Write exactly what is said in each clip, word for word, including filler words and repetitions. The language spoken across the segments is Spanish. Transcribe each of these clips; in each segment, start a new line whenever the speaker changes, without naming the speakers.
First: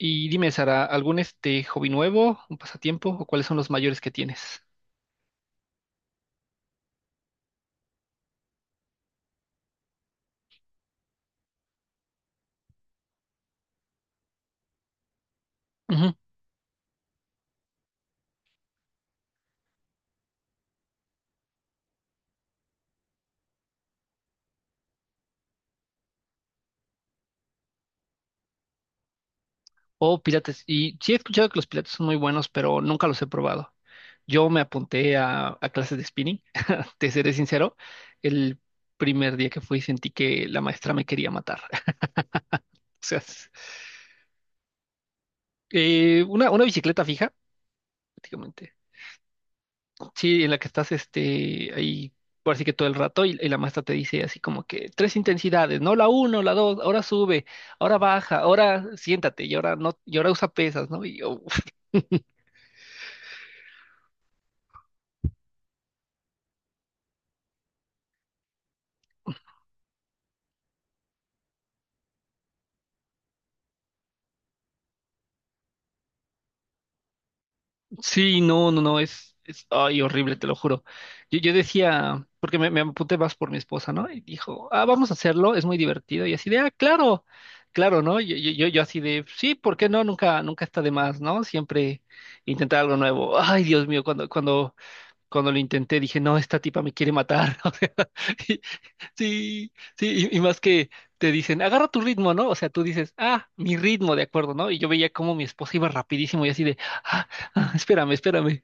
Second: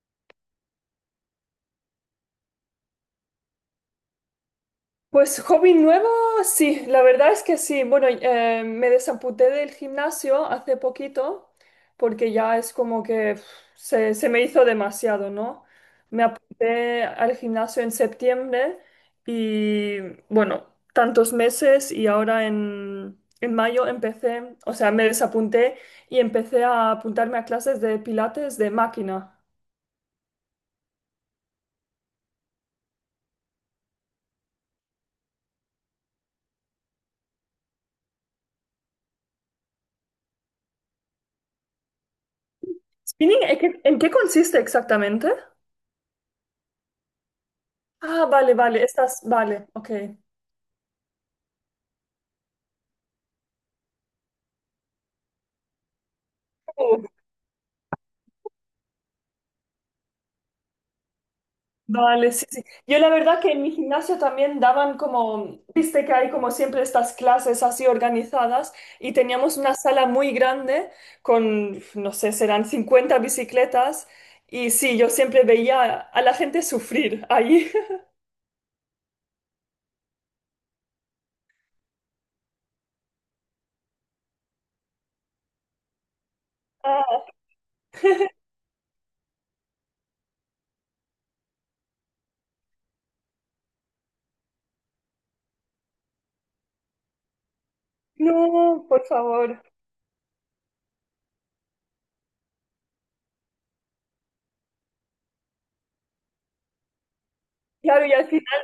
Y dime, Sara, ¿algún este hobby nuevo, un pasatiempo o cuáles son los mayores que tienes?
Pues hobby nuevo, sí, la verdad es que sí. Bueno, eh, me desamputé del gimnasio hace poquito porque ya es como que pf, se, se me hizo demasiado, ¿no?
Ujú.
Me apunté al gimnasio en septiembre y bueno, tantos meses y ahora en, en mayo empecé, o sea, me desapunté y empecé a apuntarme a clases de pilates de máquina.
O pilates. Y sí he escuchado que los pilates son muy buenos, pero nunca los he probado. Yo me apunté a, a clases de spinning. Te seré sincero, el primer día que fui sentí que la maestra me quería matar. O sea,
¿Spinning?
es-
¿En qué en qué consiste exactamente?
eh, una, una bicicleta fija,
Ah, vale,
prácticamente.
vale, estás, vale, ok.
Sí, en la que estás este, ahí, por así que todo el rato, y, y la maestra te dice así como que tres intensidades, no la uno, la dos, ahora sube, ahora baja, ahora siéntate, y ahora no, y ahora usa pesas, ¿no? Y yo,
Vale, sí, sí. Yo la verdad que en mi gimnasio también daban como, viste que hay como siempre estas clases así organizadas y teníamos una sala muy grande con, no sé, serán cincuenta bicicletas y sí, yo siempre veía a la gente sufrir ahí.
sí, no, no, no, es, es, ay, horrible, te lo juro. Yo, yo decía, porque me, me apunté más por mi esposa, ¿no? Y dijo, ah, vamos a hacerlo, es muy divertido, y así de, ah,
Ah,
claro, claro, ¿no? Yo, yo, yo yo así de, sí, ¿por qué no? Nunca, nunca está de más, ¿no? Siempre intentar algo nuevo. Ay, Dios mío, cuando, cuando cuando lo intenté dije, no, esta tipa me quiere matar. O sea, y-
no, por favor.
sí, sí, y, y más que te dicen, agarra tu ritmo, ¿no? O sea, tú dices, ah, mi ritmo, de acuerdo, ¿no? Y yo veía cómo mi esposa iba rapidísimo y así de, ah, ah,
Claro,
espérame,
y al
espérame.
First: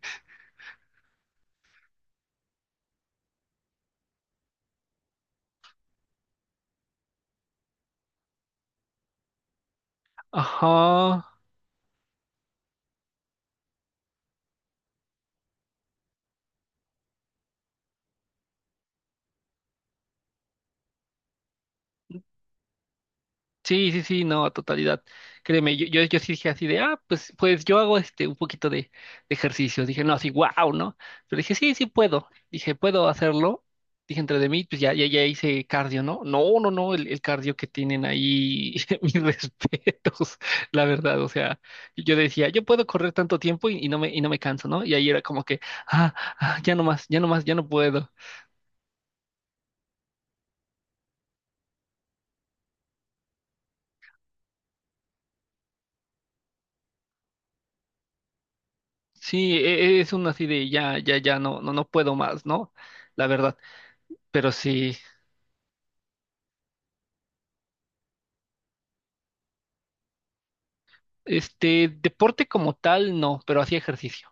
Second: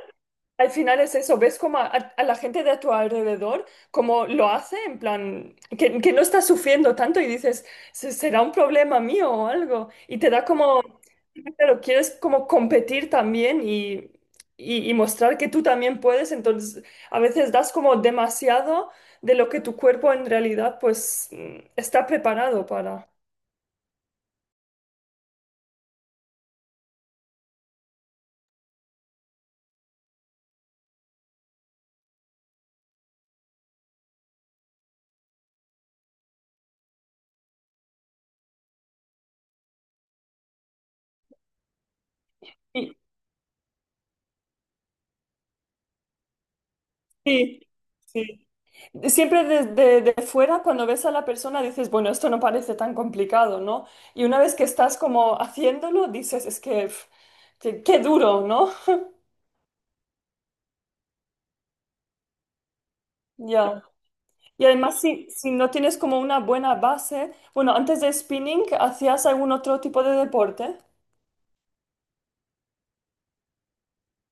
Al final es eso, ves como a, a, la gente de a tu alrededor, como lo hace, en plan, que, que no está sufriendo tanto y dices, "Se- será un problema mío o algo". Y te da como,
Ajá.
pero quieres como competir también y, y, y mostrar que tú también puedes, entonces a veces das como demasiado de lo que tu cuerpo en realidad pues mm, está preparado para.
Sí, sí, sí, no, a totalidad. Créeme, yo, yo, yo sí dije así de, ah, pues, pues yo hago este un poquito de, de ejercicio. Dije, no, así, wow, ¿no? Pero dije, sí, sí puedo. Dije, puedo hacerlo. Dije, entre de mí, pues ya, ya, ya hice cardio, ¿no? No, no, no, el, el cardio que tienen ahí, mis respetos, la verdad. O sea, yo decía, yo puedo
Y-
correr tanto tiempo y, y no me, y no me canso, ¿no? Y ahí era como que, ah, ah, ya no más, ya no más, ya
Sí,
no puedo.
sí. Siempre desde de fuera, cuando ves a la persona, dices, bueno, esto no parece tan complicado, ¿no? Y una vez que estás como haciéndolo, dices, es que, pf, qué, qué duro, ¿no?
Sí, e- e- es un así de ya, ya, ya no, no, no puedo más, ¿no? La verdad.
Ya.
Pero
Y
sí,
además, si, si no tienes como una buena base, bueno, antes de spinning, ¿hacías algún otro tipo de deporte?
este deporte como tal, no, pero hacía ejercicio.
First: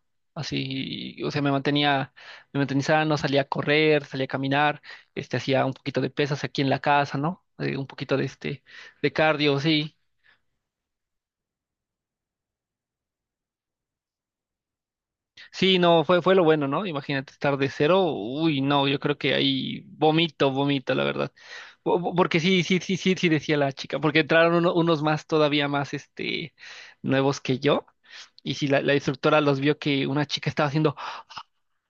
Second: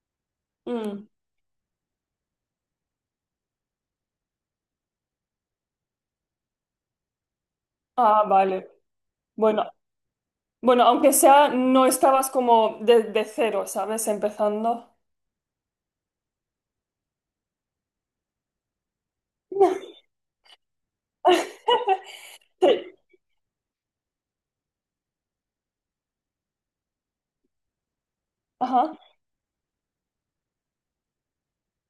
Mm.
Así, o sea, me mantenía, me mantenía sano, salía a correr, salía a caminar, este, hacía un poquito de pesas aquí en la casa, ¿no? Eh, un poquito de
Ah,
este,
vale.
de cardio,
Bueno,
sí.
bueno, aunque sea, no estabas como de, de cero, ¿sabes? Empezando.
Sí, no, fue, fue lo bueno, ¿no? Imagínate estar de cero. Uy, no, yo creo que ahí vomito, vomito, la verdad. Po- po- Porque sí,
Sí.
sí, sí, sí, sí, decía la chica, porque entraron uno- unos más, todavía más, este, nuevos que yo. Y si la, la
Ajá.
instructora los vio que una chica estaba haciendo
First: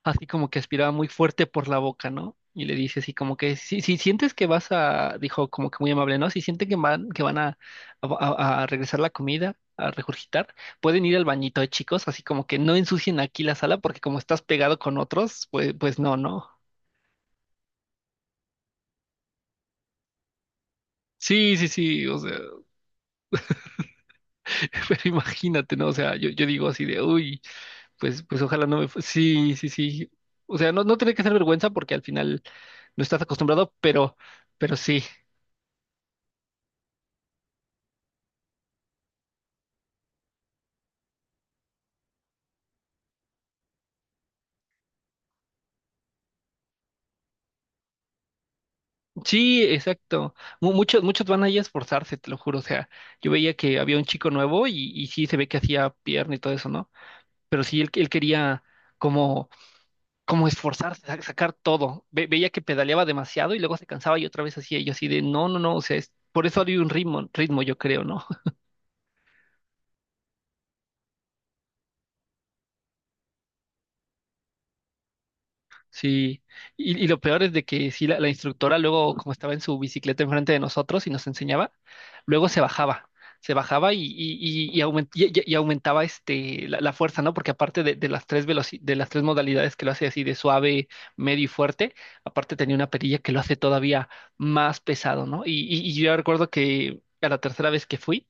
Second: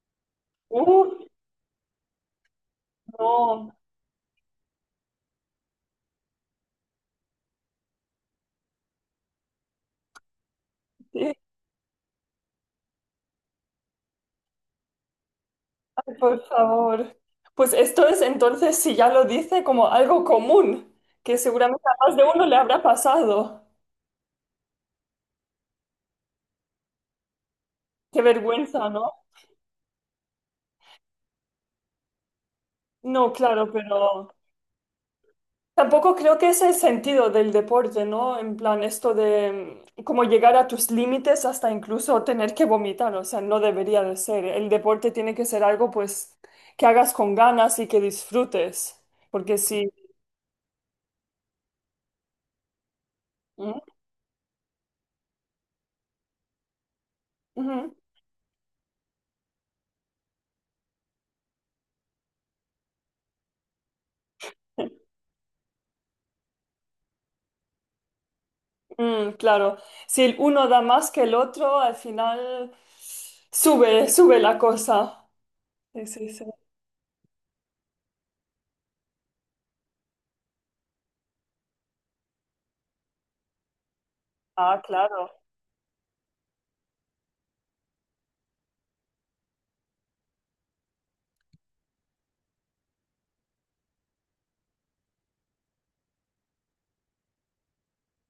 así como que aspiraba
Uh,
muy fuerte por la boca, ¿no? Y le dice así como que,
no.
si, si sientes que vas a, dijo como que muy amable, ¿no? Si sienten que van, que van a, a, a- a regresar la comida, a regurgitar, pueden ir al
Sí.
bañito, eh, chicos, así como que no ensucien aquí la sala porque como estás pegado con otros, pues, pues, no,
Por
no.
favor. Pues esto es entonces, si ya lo dice, como algo común, que
Sí, sí,
seguramente
sí,
a más
o
de
sea,
uno le habrá pasado.
pero imagínate, ¿no? O sea, yo, yo digo así de, uy,
Qué
pues, pues ojalá no me...
vergüenza,
fu-".
¿no?
Sí, sí, sí. O sea, no, no tiene que ser vergüenza porque al final no estás
No, claro,
acostumbrado, pero,
pero
pero sí.
tampoco creo que es el sentido del deporte, ¿no? En plan, esto de mm, como llegar a tus límites hasta incluso tener que vomitar, o sea, no debería de ser. El deporte tiene que ser algo, pues, que hagas con ganas y que disfrutes, porque
Sí,
si...
exacto. Mu- Muchos, muchos van ahí a esforzarse, te lo juro. O sea, yo veía que
Ujú,
había un chico nuevo y, y sí se ve que hacía pierna y todo eso, ¿no? Pero sí, él,
ujú.
él quería como como esforzarse, sa- sacar todo. Ve- veía que pedaleaba demasiado y luego se cansaba y otra vez hacía yo así de, no, no, no, o sea, es- por eso había un ritmo, ritmo, yo creo, ¿no?
Mm, claro, si el uno da más que el otro, al final sube, sube la cosa. Sí, sí,
Sí,
sí.
y, y lo peor es de que sí, la, la instructora luego, como estaba en su bicicleta enfrente de nosotros y nos enseñaba, luego se bajaba, se bajaba y, y, y, y
Ah,
aument- y-
claro.
y- y aumentaba este, la, la fuerza, ¿no? Porque aparte de, de las tres veloci- de las tres modalidades que lo hace así de suave, medio y fuerte, aparte tenía una perilla que lo hace todavía más pesado, ¿no? Y, y, y yo recuerdo que a la tercera vez que fui,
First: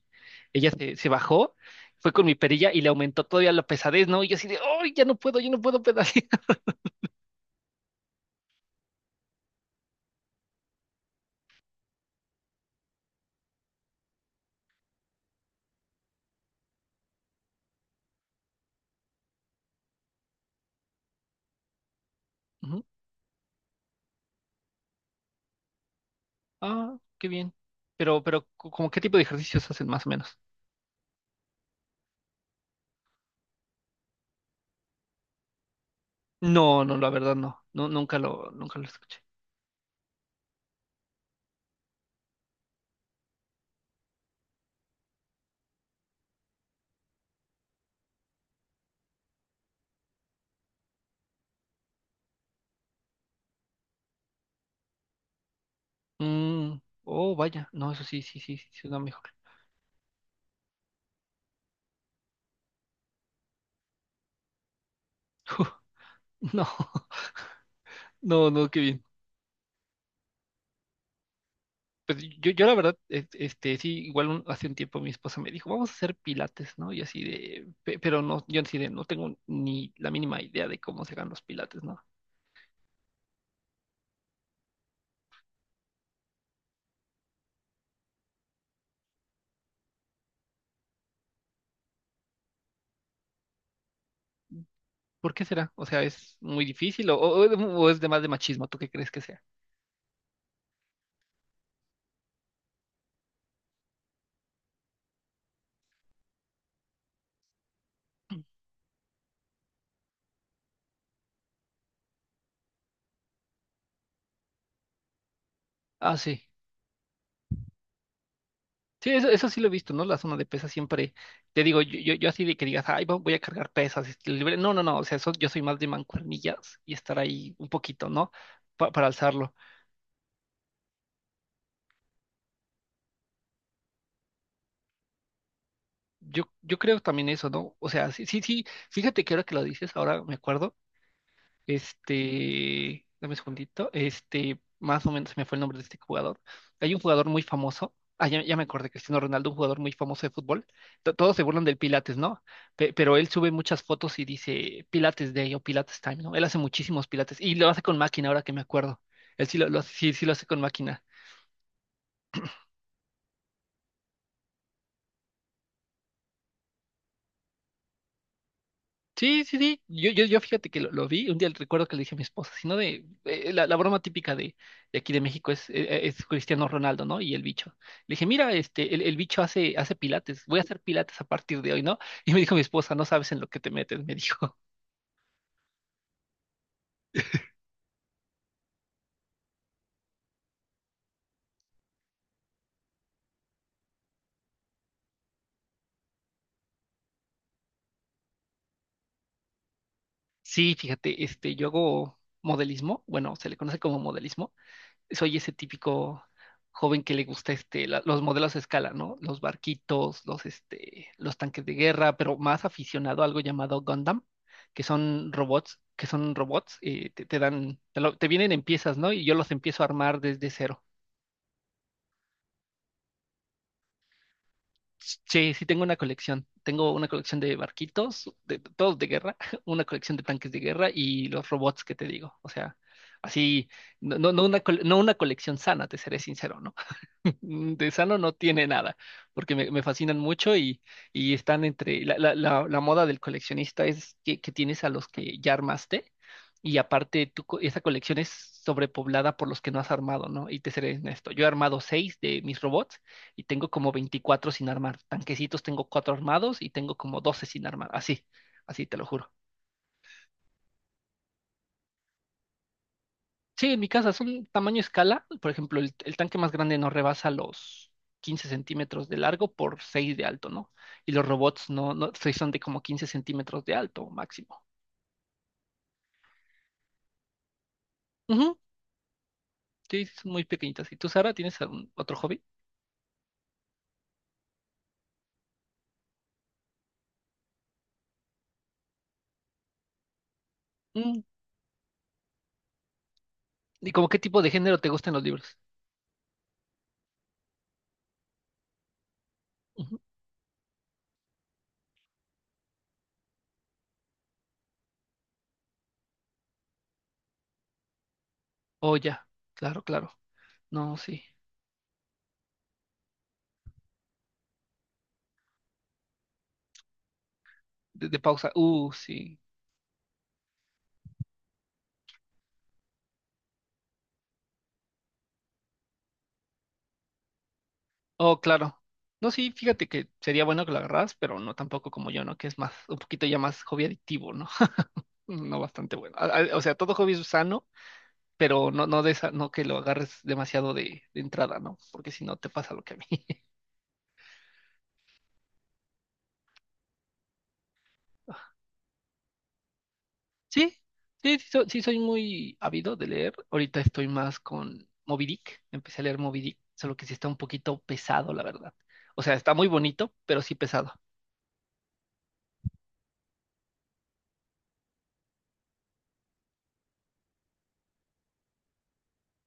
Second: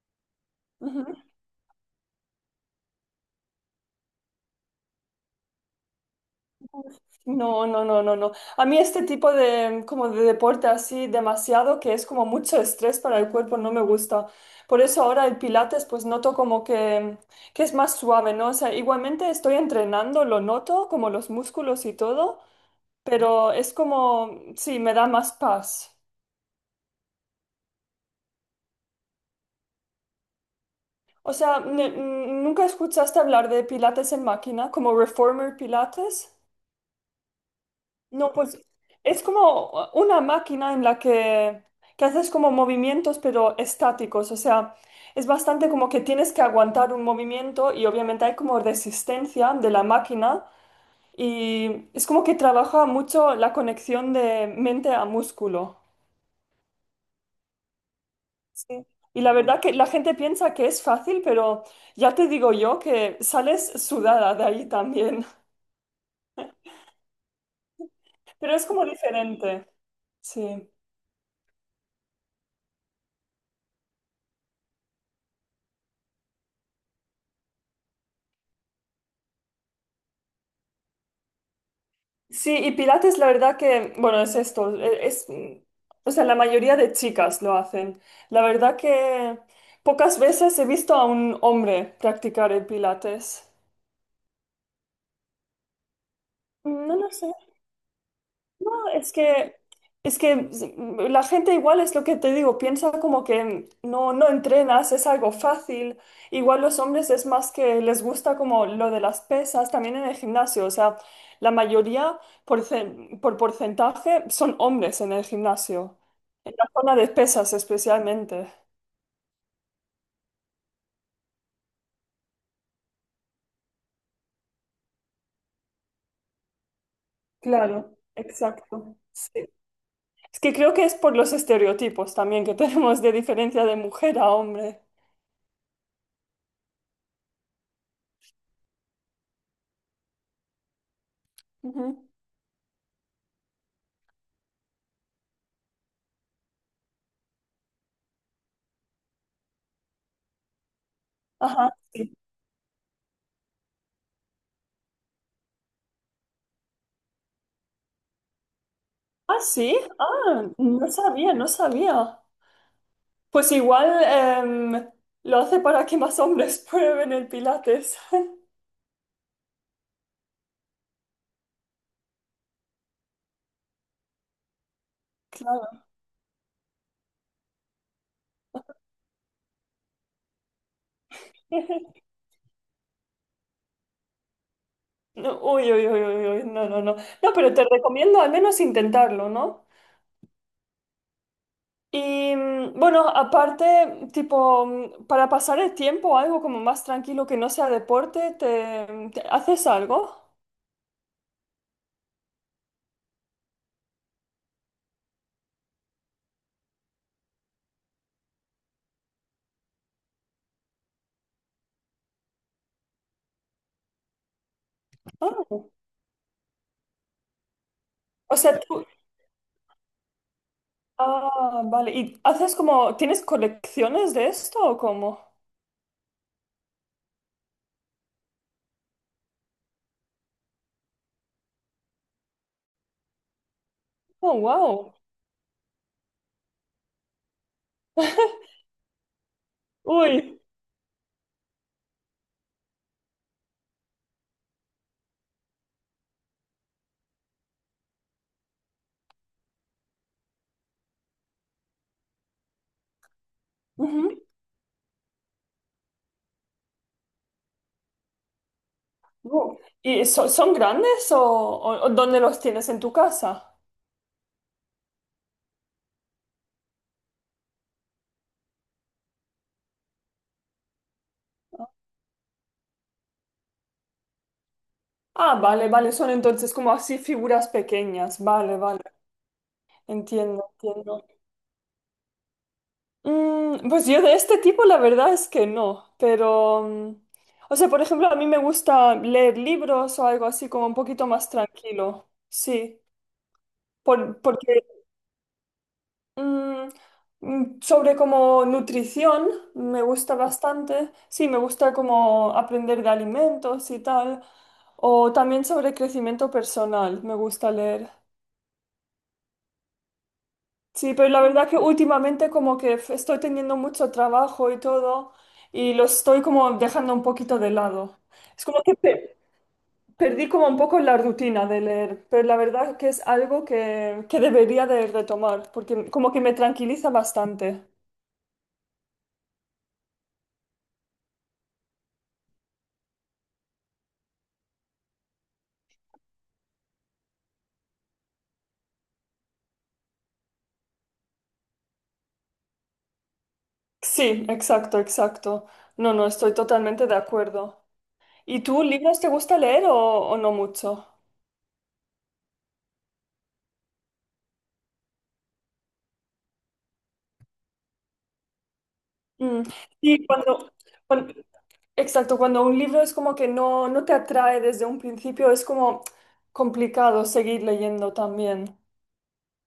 ella se,
Ujú.
se bajó, fue con mi perilla y le aumentó todavía la pesadez, ¿no? Y yo así de, ¡ay, ya no puedo, yo no puedo pedalear!
No, no, no, no, no. A mí este tipo de, como de deporte así demasiado, que es como mucho estrés para el cuerpo, no me gusta. Por eso ahora el pilates, pues noto como que, que es más suave, ¿no? O sea, igualmente estoy entrenando, lo noto, como los músculos y todo, pero es como, sí, me da más paz.
Ah, qué bien. Pero, pero, co- ¿cómo qué tipo de ejercicios hacen más o menos?
O sea, ne- n- ¿nunca escuchaste hablar de Pilates en máquina, como Reformer Pilates?
No, no, la verdad no. No, nunca
No,
lo,
pues
nunca lo escuché.
es como una máquina en la que, que haces como movimientos, pero estáticos. O sea, es bastante como que tienes que aguantar un movimiento y obviamente hay como resistencia de la máquina y es como que trabaja mucho la conexión de mente a músculo.
Mm, oh, vaya. No, eso sí, sí, sí, sí, sí
Sí.
suena
Y
mejor.
la verdad que la gente piensa que es fácil, pero ya te digo yo que sales sudada de ahí también.
No, no,
Pero es
no, qué
como
bien.
diferente, sí.
Pues yo, yo la verdad, es- este, sí, igual un- hace un tiempo mi esposa me dijo, vamos a hacer pilates, ¿no? Y así de, pe- pero no, yo así de, no tengo ni la mínima idea de cómo se hagan los pilates, ¿no?
Sí, y Pilates la verdad que, bueno, es esto, e- es, mm, o sea, la mayoría de chicas lo hacen. La verdad que pocas veces he visto a un hombre practicar el Pilates.
¿Por qué será? O sea, ¿es muy
Mm, No
difícil
lo
o,
sé.
o- o es de más de machismo?
No,
¿Tú qué crees
es
que sea?
que, es que sí, la gente igual es lo que te digo, piensa como que no, no entrenas, es algo fácil. Igual los hombres es más que les gusta como lo de las pesas, también en el gimnasio. O sea, la mayoría por, cen- por porcentaje son hombres en el gimnasio,
Ah, sí.
en la zona de pesas especialmente.
Sí, eso, eso sí lo he visto, ¿no? La zona de pesas siempre, te digo, yo, yo, yo así de que digas, ay, vo- voy a cargar pesas, este, libre. No, no, no, o sea, eso- yo soy más de mancuernillas y estar ahí un
Claro,
poquito, ¿no? Pa-
exacto.
para
Sí.
alzarlo.
Es que creo que es por los estereotipos también que tenemos de diferencia de mujer a hombre.
Yo, yo creo también eso, ¿no? O sea, sí, sí, sí, fíjate que ahora que lo dices, ahora me acuerdo.
Ujú.
Este, dame un segundito. Este, más o menos se me fue el nombre de este jugador. Hay un jugador muy famoso. Ah, ya, ya me acordé, Cristiano Ronaldo, un jugador muy famoso de fútbol. To- todos se burlan
Ajá.
del
Sí.
Pilates, ¿no? Pe- pero él sube muchas fotos y dice Pilates Day o Pilates Time, ¿no? Él hace muchísimos Pilates y lo hace con máquina, ahora que me acuerdo.
Ah,
Él sí lo,
sí,
lo- sí, sí lo hace
ah,
con
no
máquina.
sabía, no sabía. Pues igual em, lo hace para que más hombres prueben el Pilates.
Sí, sí, sí. Yo, yo, yo fíjate que lo, lo vi. Un día recuerdo que le dije a mi esposa, sino de eh, la, la broma típica de, de aquí de México es,
Claro.
eh, es Cristiano Ronaldo, ¿no? Y el bicho. Le dije, mira, este, el, el bicho hace, hace pilates, voy a hacer pilates a partir de hoy, ¿no? Y me dijo mi esposa, no sabes en lo que te metes, me dijo.
No, uy, uy, uy, uy, uy, no, no, no. No, pero te recomiendo al menos intentarlo, ¿no? Y mm, bueno, aparte, tipo, mm, para pasar el tiempo, algo como más tranquilo que no sea deporte, ¿te, te- haces algo?
Sí, fíjate, este, yo hago modelismo, bueno, se le conoce como modelismo. soy ese típico joven que le gusta este, la- los modelos a escala, ¿no? Los barquitos, los, este, los tanques de guerra, pero más aficionado a algo llamado Gundam, que son
Ah,
robots, que son robots, eh, te, te dan, te, lo- te
o
vienen
sea,
en
tú.
piezas, ¿no? Y yo los empiezo a armar desde cero.
Ah, vale. ¿Y haces como, tienes colecciones de esto o cómo?
Sí, sí tengo una colección. Tengo una colección de barquitos, de, todos de guerra, una colección de tanques de guerra y los robots que te digo. O sea, así, no, no,
Oh,
no una, col-
wow.
no una colección sana, te seré sincero, ¿no? De sano no tiene nada, porque me, me fascinan
Uy.
mucho y, y están entre la, la, la, la moda del coleccionista es que, que tienes a los que ya armaste y aparte tu, co- esa colección es sobrepoblada por los que no has armado, ¿no? Y te seré honesto, yo he armado seis de mis robots y tengo como
Ujú.
veinticuatro sin armar, tanquecitos tengo cuatro armados y tengo como doce sin armar, así, así te lo juro.
Uh, ¿Y so- son grandes o, o- o dónde los tienes en tu casa?
Sí, en mi casa son tamaño escala. Por ejemplo, el, el tanque más grande no rebasa los quince centímetros de largo por seis de alto, ¿no? Y los robots no, no sí son de como quince centímetros de alto máximo.
Ah, vale, vale, son entonces como así figuras pequeñas. Vale,
Ujú,
vale,
sí, son muy
entiendo,
pequeñitas. ¿Y
entiendo.
tú, Sara, tienes algún otro hobby?
Mm, pues yo de este tipo la verdad es que no, pero... mm, o sea, por ejemplo, a mí me gusta leer libros o algo así como un poquito
Mm,
más tranquilo. Sí,
¿Y como qué
por,
tipo de
porque
género te gustan los libros?
Mm, mm, sobre como nutrición, me
Ujú.
gusta bastante. Sí, me gusta como aprender de alimentos y tal. O también sobre crecimiento personal, me gusta leer.
Oh, ya. Claro, claro.
Sí,
No,
pero la
sí.
verdad que últimamente como que f- estoy teniendo mucho trabajo y todo y lo estoy como dejando un poquito de lado.
De, de
Es
pausa.
como que
Uh,
pe-
sí.
perdí como un poco la rutina de leer, pero la verdad que es algo que, que, debería de retomar porque como que me tranquiliza bastante.
Oh, claro. No, sí, fíjate que sería bueno que lo agarras, pero no tampoco como yo, ¿no? Que es más, un poquito ya más hobby adictivo, ¿no? No bastante bueno. A- a- O sea, todo hobby es sano, pero no, no de esa, no que lo agarres demasiado de, de entrada, ¿no? Porque si no te pasa lo que a mí.
Sí, exacto, exacto. No, no, estoy totalmente de acuerdo. ¿Y tú, libros te gusta leer o, o no
Sí,
mucho?
sí, sí, so- sí soy muy ávido de leer. Ahorita estoy más con Moby Dick. Empecé a leer Moby Dick, solo que sí está un poquito pesado, la verdad. O sea,
Mm,
está muy
Sí,
bonito, pero
cuando,
sí pesado.
cuan- exacto, cuando un libro es como que no, no te atrae desde un principio, es como complicado seguir leyendo también.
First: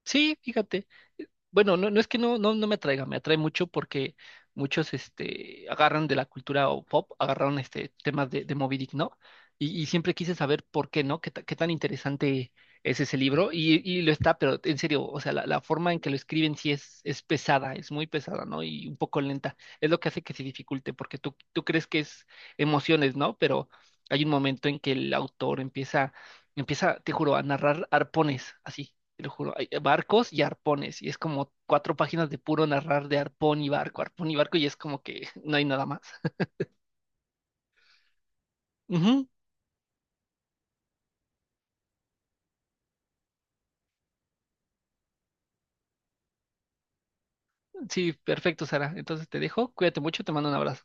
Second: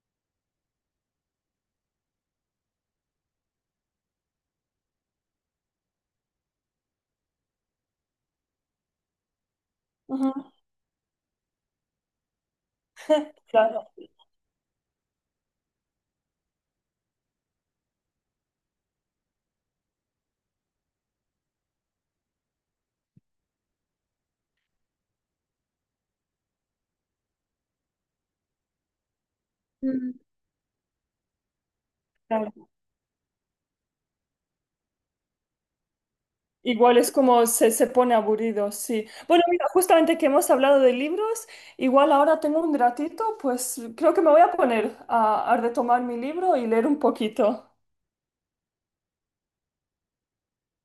Sí, fíjate. eh, Bueno, no, no es que no, no, no me atraiga, me atrae mucho porque muchos este, agarran de la cultura o pop, agarraron este, temas de, de Moby Dick, ¿no? Y, y siempre
Ujú,
quise saber por qué, ¿no? Qué, ta- qué tan interesante es ese libro? Y,
claro.
y lo está, pero en serio, o sea, la, la forma en que lo escriben sí es, es, pesada, es muy pesada, ¿no? Y un poco lenta. Es lo que hace que se dificulte, porque tú, tú crees que es emociones, ¿no? Pero hay un momento en que el autor empieza, empieza, te juro, a narrar arpones así te lo juro, hay
Mm.
barcos y arpones, y es como cuatro páginas de puro
Claro.
narrar de arpón y barco, arpón y barco, y es como que no hay nada más.
Igual es como se, se pone aburrido, sí.
Ujú,
Bueno, mira, justamente que hemos hablado de libros, igual ahora tengo un ratito, pues creo que me voy a poner a, a, retomar mi libro y leer un poquito.
sí, perfecto, Sara. Entonces te dejo, cuídate mucho, te mando un abrazo.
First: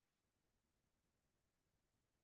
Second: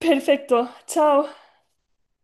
Perfecto, chao.